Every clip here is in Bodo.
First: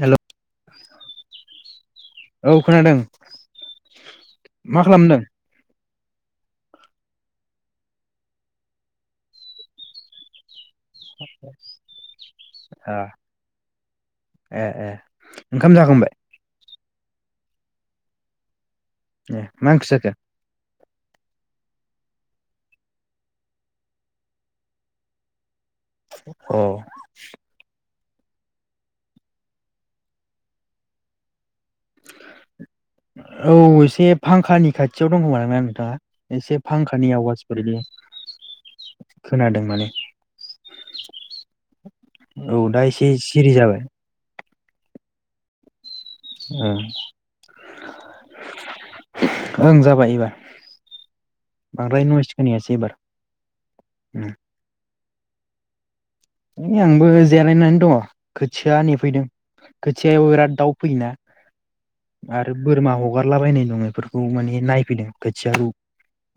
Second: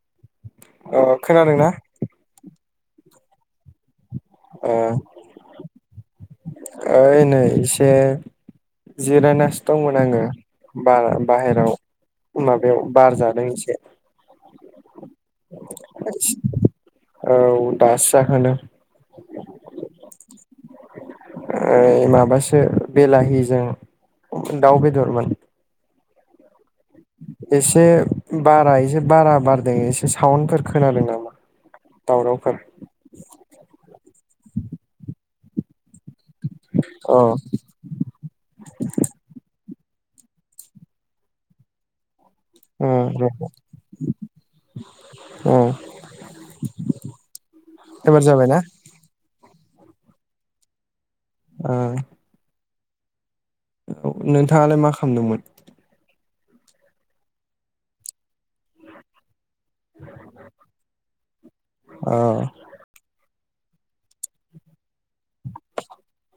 हेल' अ खोनादोंना? औ खोनादों। अ मा खालामदों? ओइ नै एसे जिरायनासो दंमोन आङो, बारा बाहेरायाव माबायाव ओ बार जादों एसे। ए ए ओंखाम जाखांबाय? औ दासो जाखांदों। ए मा ओंख्रि जाखो? ओइ माबासो बेलाहिजों दाउ बेदरमोन। औ। एसे बारा एसे बारा बारदों एसे साउन्डफोर खोनादों नामा दावरावफोर औ एसे फांखानि खाथियाव दं खोमा नों? [unintelligible] एसे फांखानि अ आवाजफोरनि खोनादों माने। [inaudible] औ दा एसे सिरि जाबाय। उम। एबार जाबायना? ओं जाबाय एबार। बांद्राय नयस खोनायासै एबार। औ नोंथाङालाय मा खा लामदोंमोन? ओइ आंबो जेरायनानै दङ खोथिया नेफैदों। खोथियायाव बिराद दाउ फैयोना अ आरो बोरमा हगार लाबायनाय दं इफोरखौ माने नायफैदों। खोथियाखौ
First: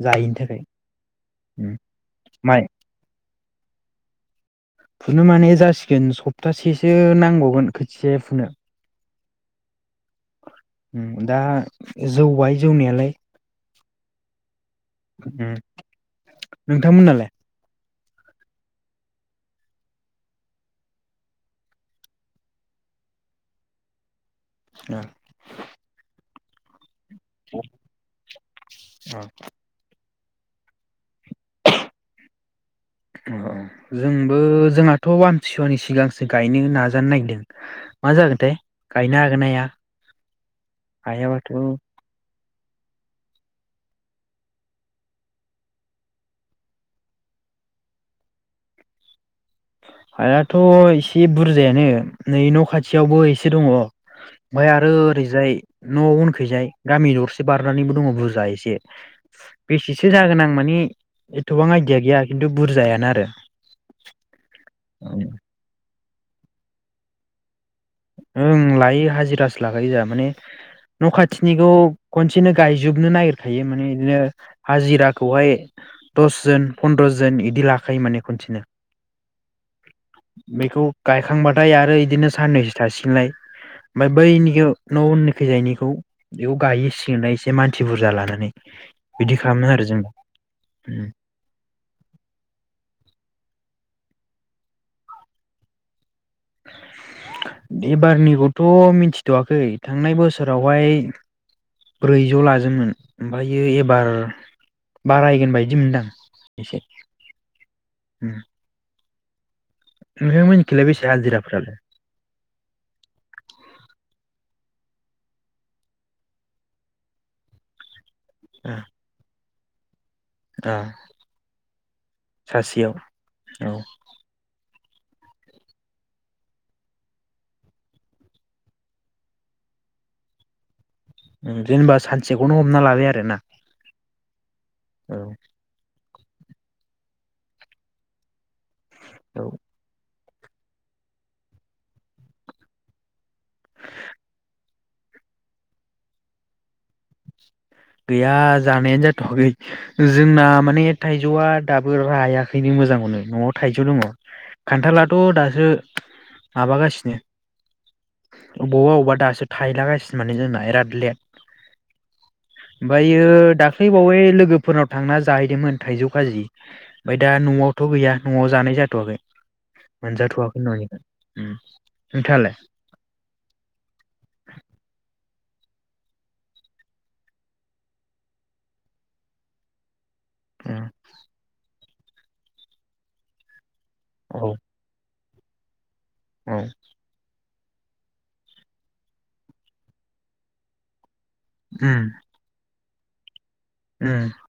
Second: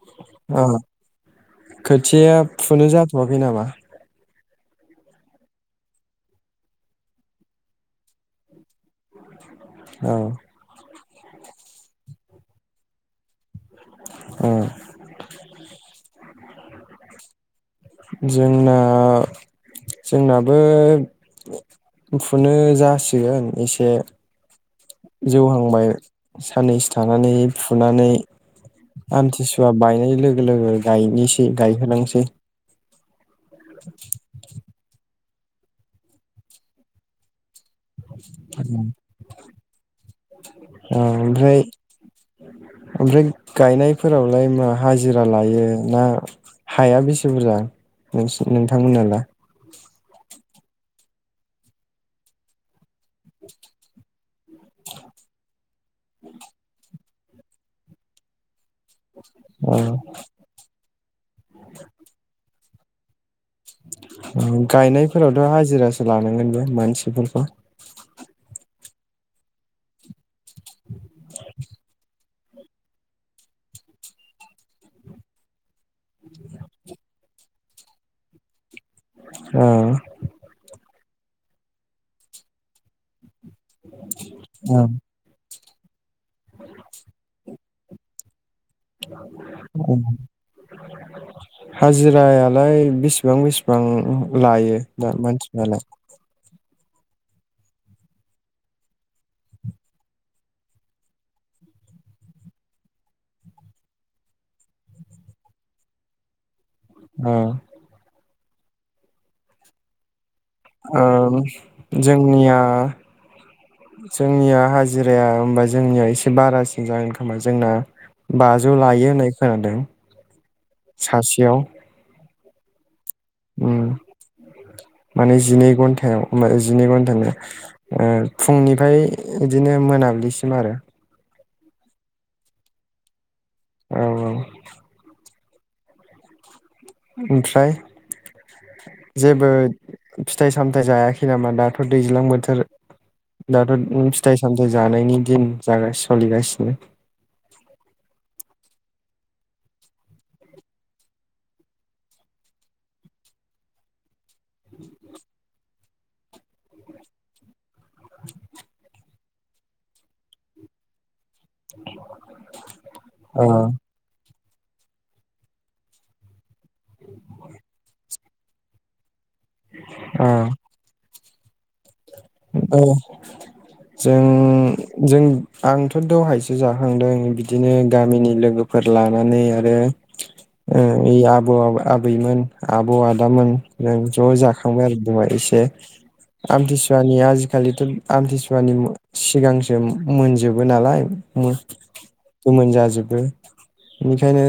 जायैनि थाखाय अ खोथियाया माइ फुनो जाथ'वाखै नामा? फुनो माने जासिगोन सप्तासेसो नांबावगोन खोथियाया फुनो। औ। उम दा जौबाय जौनायालाय। अह। उम नोंथांमोननालाय? जोंना, जोंनाबो फुनो जासिगोन एसे जौहांबाय। साननैसो थानानै फुनानै आमथिसुवा बायनाय लोगो लोगो गाय ओ जोंबो जोंहाथ' आं थिसुवानि सिगांसो गायनो हो नाजानो नागिरदों। मा जागोनथाइ औ गायनो हागोना हाया। हायाबाथ' ओमफ्राय ओमफ्राय गायनायफोरावलाय मा हाजिरा लायो ना हाया बेसे बुरजा नोंसि नोंथांमोननालाय? हायाथ' एसे बुरजायानो नै न' खाथियावबो एसे दङ। ओमाय आरो ओरैजाय न' उनखैजाय गामि दर से बारनानैबो दङ बुरजा एसे। औ बेसेसो जागोन आं माने एथ'बां आइदिया गैया खिन्थु बुरजायानो आरो। औ। गायनायफोरावथ' हाजिरासो लानांगोन बे मानसिफोरखौ। ओं लायो हाजिरासो लागायो जोंहा माने न' खाथिनिखौ खनसेनो गायजोबनो नागिरखायो माने इदिनो हाजिराखौहाय दसजोन पन्द्र' जोन इ दि लाखायो माने खनसेनो। औ बेखौ गायखांबाथाय आरो इदिनो साननैसो थासिगोनलाय। ओमफाय बैनिखौ न' उननिखै जायनि खौ बेयाव गायै सिगोनलाय ए से मानसि बुरजा लानानै। बिदि खालामनो आरो जों। हाजिरायालाय बेसेबां बेसेबां लायो दा मानसिफ्रालाय? एबारनिखौथ' मिथिथ'वाखै थांनाय बोसोरावहाय ब्रैजौ लादोंमोन ओमफायो एबार बारायगोन बायदि मोनदां एसे। औ। उम। बेसे ओं हाजिराफ्रालाय जोंनिया जोंनिया हाजि राया होमबा जोंनिया एसे बारासिन जागोन खोमा। जोंना ओ बाजौ लायो होननाय खोनादों। ओ सासेयाव सासेयाव उम औ। माने जिनै घन्टायाव जिनै घन्टानि ओ फुंनिफ्राय बिदिनो मोनाबिलिसिम आरो। जेनेबा सानसेखौनो हमना लाबाय आरोना। औ औ। औ। ओमफ्राय औ जेबो फिथाइ सामथायाइ जायाखै नामा दाथ' दैज्लां बोथोर दाथ' फिथाइ सामथाइ जानायनि दिन जागासिनो सोलिगासिनो। गैया जानायानो जाथ'खै जोंना माने थाइजौआ दाबो रायाखैनो मोजांखौनो न'आव थाइजौ दङ। खान्थालाथ' दासो। माबागासिनो बबा बबा दासो थायलागासिनो माने जोंना बिराद लेट। [inaudible] ओमफ्रायो ओ दाख्लैबावै लोगो फोरनाव थांना जाहैदोंमोन थाइजौ खाजि। ओमफ्राय दा न'आवथ' गैया। न'आव जानाय जाथ'वाखै। ओ मोनजाथ'आखै न'निखौ। उम। औ जों जों। आंथ' दहायसो जाखांदों बिदिनो गामिनि लोगोफोर लानानै आरो। [unintelligible] आबैमोन आब' आदामोन। जों औ ज' जाखांबाय आरो। जमा एसे। आमति सुवा। आजिखालिथ आमथिसुवानि सिगांसो मोनजोबो नालाय। मो उम गोमोन जाजोबो दे उम बेनिखायनो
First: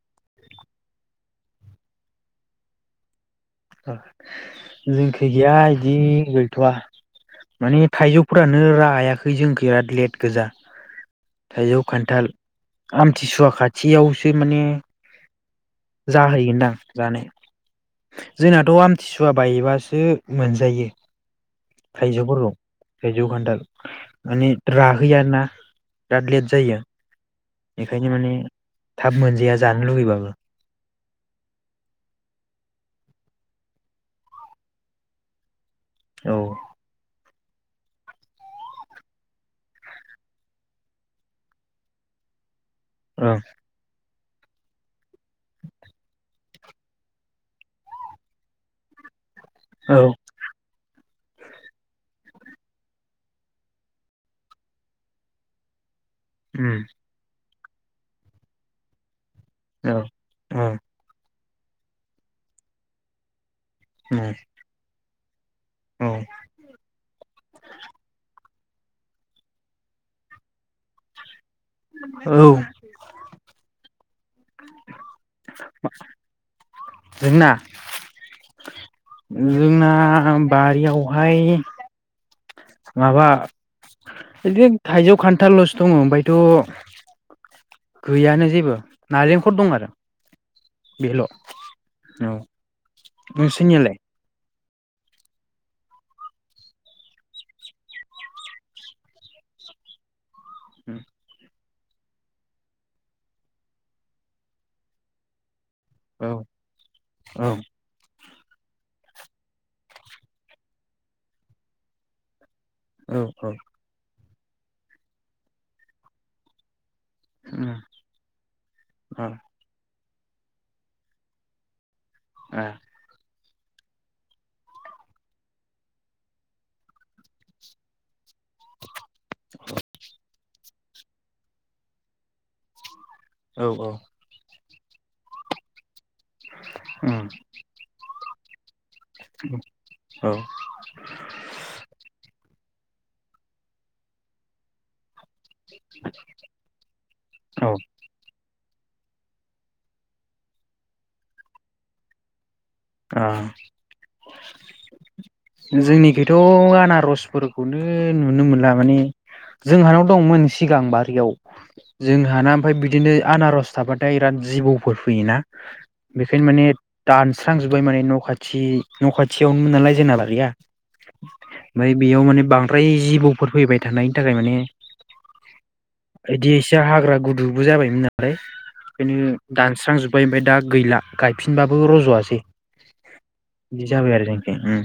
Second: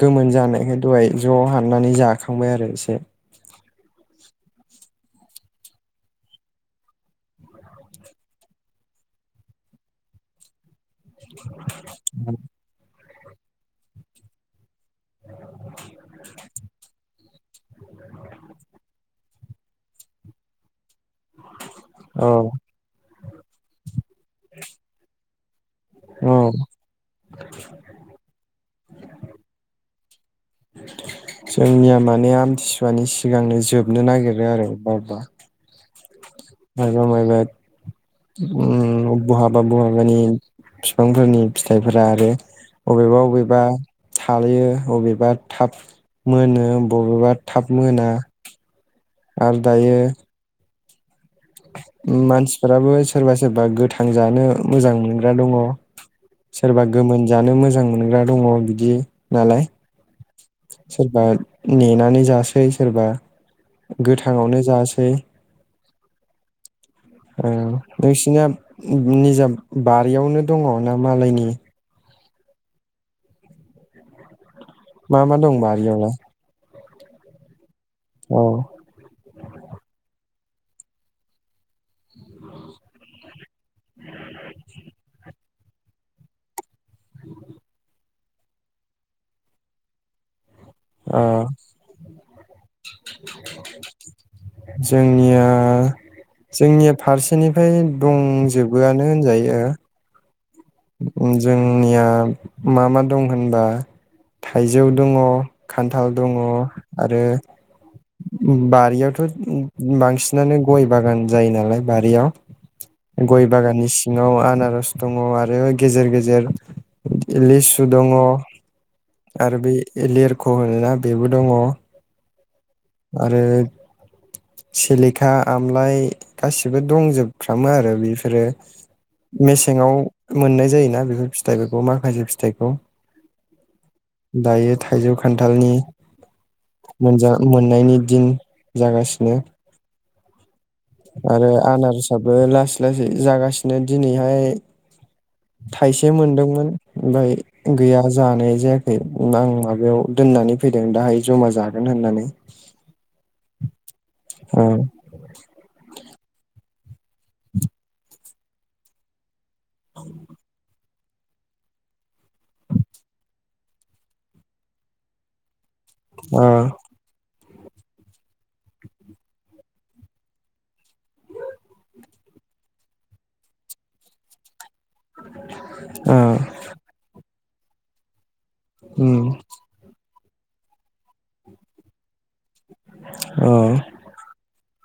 गोमोन जानायखाय दहाय ज हाननानै जाखांबाय आरो एसे जोंखो गैया बिदि गैथवा माने थाइजौफोरानो रायाखै जोंखौ आरो लेट गोजा। थाइजौ, खान्थाल, आम थिसुवा खाथियावसो माने जाहैगोनदां? जानाय [unintelligible] जोंनाथ आमथिसुवा बायबासो मोनजायो। औ थाइजौफोरखौ थायजौ खान्थाल माने राहैआना दाद औ लेट जायो। बेखायनो माने थाब मोनजाया जानो लुबैबाबो जोंनिया माने आमथिसुवानि सिगांनो जोबनो नागिरो आरो अबबा औ माइबा माइबायद उम बहाबा बहाबानि बिफांफोरनि फिथाइफोरा आरो ओं अबेबा-अबेबा थालायो अबेबा थाब मोनो बबेबा थाब मोना आरो औ दायो मानसिफोराबो सोरबा-सोरबा गोथां जानो मोजां मोनग्रा दंङ उम सोरबा गोमोन जानो मोजां जां मोनग्रा दंङ बिदि नालाय औ औ सोरबा नेनानै जासै सोरबा गोथाङावनो जासै औ ओ नोंसिना निजा बारियावनो दंङ ना मालायनि औ [inaudible] मा-मा दं बारिआवलाय? जोंना? [inaudible] जोंना बारिआवहाय माबा जदि थाइजौ खान थाल'सो दङ ओमफायथ' गैयानो जेबो नारेंखल दं आरो बेेल' औ ओ नोंसेेनिआलाय जोंनिया जोंनिया फारसेनिफ्राय दंजोबोआनो होनजायो। जों आंनिया मा मा दं होनबा थाइजौ दङ। खान्थाल दङ औ आरो औ बारियावथ' बांसिनानो गय बागान जायो नालाय बारियाव औ गय बागानिस ङाव आनारस दङ आरो गेजेर गेजेर लिसु दङ आरो बे लेरख' होनोना बेबो दङ। ऐ आरो सिलेखा आमलाइ गासिबो दंजोबफ्रामो आरो बेफोरो मेसेंङाव मोननाय जायोना बेफोर फिथाइफोरखौ माखासे फिथाइखौ औ औ। दायो थाइजौ खान्थालनि उम। ननायनि दिनो जागासिनो आरो आनारसाबबो लास लासै जागासिनो दिनैहाय थाइसे मोनदोंमोन ओमफ्राय औ गैया जानाय जे आं माबायाव दोननानै फैदों दाहाय जमा जागोन होननानै [unintelligible] आ ओ जोंनिखै एथ' गाना रस फोरखौनो नुनो मोनला माने जोंहानाव दंमोन सिगां बार याव जोंहाना ओमफ्राय बिदिनो आनारस थाबाथाय बिराद जिबौफोर फैयोना बेखायनो ओ माने दान्स थ्रांजोब्बाय माने न' खाथि न' खाथियावनोमोन नालाय जोंना ला गैया ओमफ्राय बेयाव माने बांद्राय जिबौफोर फैबाय थानायनि थाखाय माने ओ बिदि एसे हाग्रा गुदु गुजाबायमोनना। फाय उम बेखायनो दानस्रांजोब ओमफाय ओमफाय दा गैला गायफिनबाबो रज'वासै। ओ बिदि जाबाय आरो जोंखै उम।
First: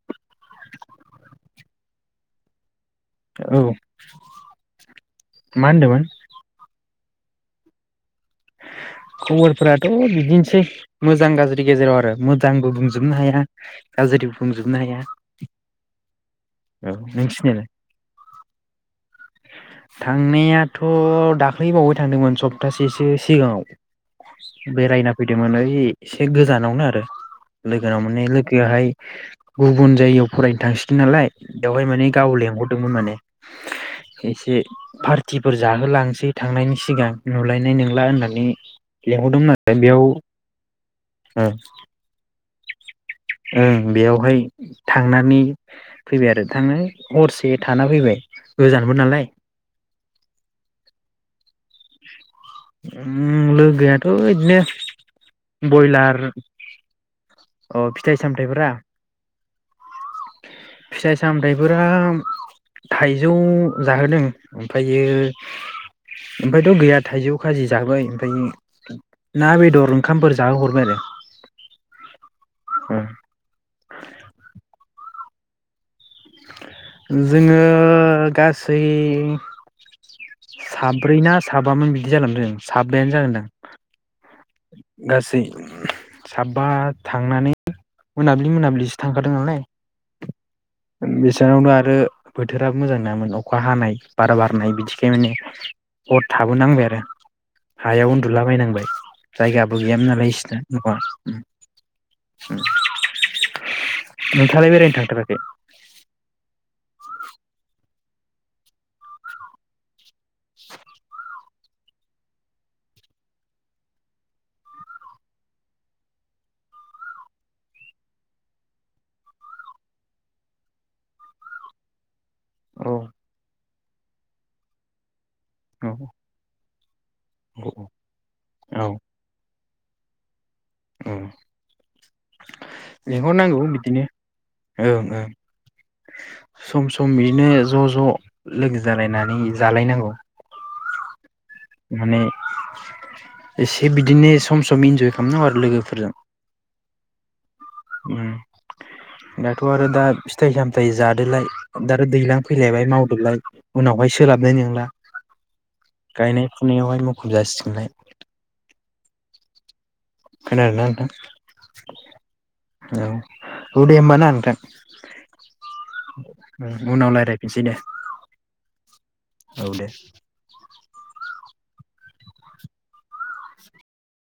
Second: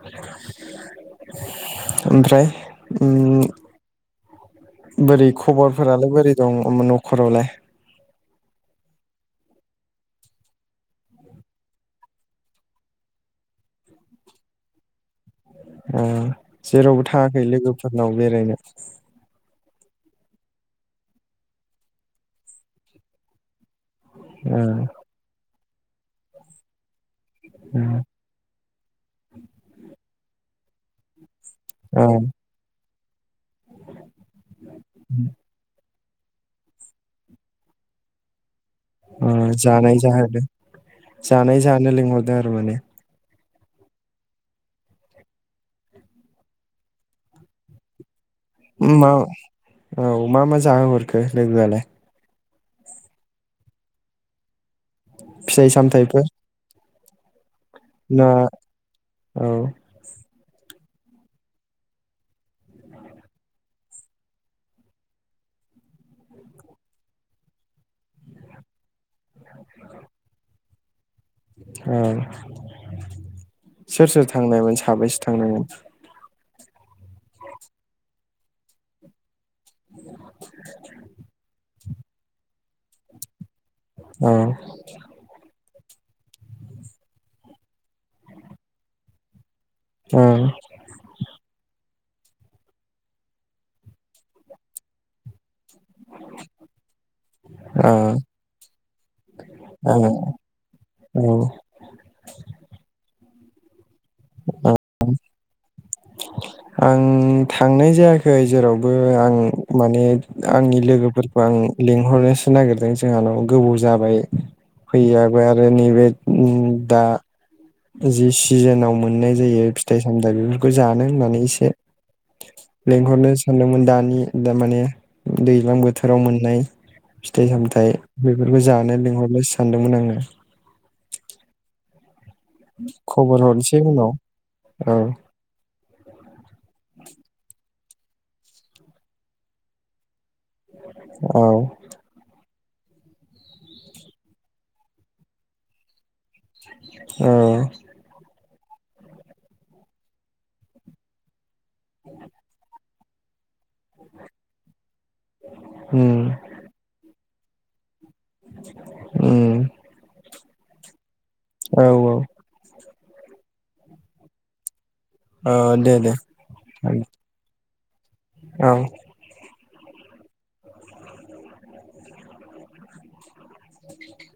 [inaudible] ओमफ्राय उम औ बोरै मा होनदोंमोन खबरफोरालाय बोरै दं उम न'ख हरावलाय खबरफोराथ' बिदिनोसै मोजां गाज्रि गेजेराव आरो मोजांबो बुंजोबनो हाया गाज्रिबो बुंजोबनो हाया। अ औ जेरावबो थाङाखै नोंसिनियालाय लोगोफोरनाव बेरायनो? थांनायाथ' दाख्लैबावै थांदोंमोन सप्तासेसो सिगाङाव। औ बेरायना फैदोंमोन ओइ ए-एसे गोजानावनो आरो। लोगोनाव माने लोगोआहाय गुबुन जायगायाव फरायनो थांसिगोन नालाय बेवहाय औ माने गाव लेंहरदोंमोन माने। एसे पार्टिफोर जाहोलां बे थांनायनि सिगां नुलायनाय नंला होननानै अ लेंहरदोंमोन आरो जानाय बेयाव जाहोदो जानाय जानो लिंहरदों। माने ओं बेयावहाय थांनानै फैबाय आरो थांनानै हरसे थाना फैबाय। गोजानबो मा नालाय औ मा मा जाहोहरखो लोगोआलाय? उम लोगोआथ' इदिनो फिथाइ बयलार सामथाइफोर अ फिथाइ ना सामथाइफोरा औ फिथाइ सामथाइफोरा थाइजौ जाहोदों ओमफायो ओमफायथ' गैया थाइजौ खाजि जाहोबाय ओमफायो ना बेदर ओंखामफोर जाहोहरबाय आरो औ सोर सोर थांनायमोन साब बैसे थांनायमोन? जोङो गासै साब्रै ना साबामोन बिदि जालांदों साबायानो जागोनदां। औ गासै साबा थांनानै मोनाब्लि मोनाब्लिसो थांखादों नालाय। औ बेसानावनो आरो बोथोरा मोजां नङामोन अखा हानाय बारा बारनाय बिदिखाय माने हर थाबोनांबाय आरो औ हायाव उन्दुलाबायनांबाय जायगाबो गैयामोन औ नालाय बिसिना औ न'आ नोंथाङालाय बेरायनो थांथाराखै आं थांनाय जायाखै जेरावबो आं माने आंनि लोगोफोरखौ आं लिंहरनोसो नागिरदों जोंहानाव गोबाव जाबाय फैयाबो आरो नैबे दा जि सिजोनाव मोननाय जायो फिथाइ सामथाइ बेफोरखौ जानो होननानै एसे औ लिंहरनो सानदोंमोन दानि दा माने दैज्लां औ बोथोराव मोननाय फिथाइ औ सामथाय बेफोरखौ औ जानो लिंहरनो सानदोंमोन आङो औ खबर लिंहरनांगौ हरसै बिदिनो उनाव औ ओं ओं सम सम बिदिनो ज' ज' लोगो जालायनानै जालायनांगौ औ माने एसे बिदिनो सम सम इन्जय खालामनांगौ आरो लोगोफोरजों औ। ओम दाथ' आरो दा फिथाइ सामथायाइ जादोलाय दा आरो दैज्लां फैलायबाय माव लाय उनावहाय सोलाबनाय नोंला। उम गायनाय फुनायावहाय मु खुब जासिगोनलाय। उम। खोनादोंना नोंथां। औ औ। औ औ दे होमबा नोंथां। औ दे दे। उनाव रायज्लायफिनसै दे औ। औ दे। [inaudible]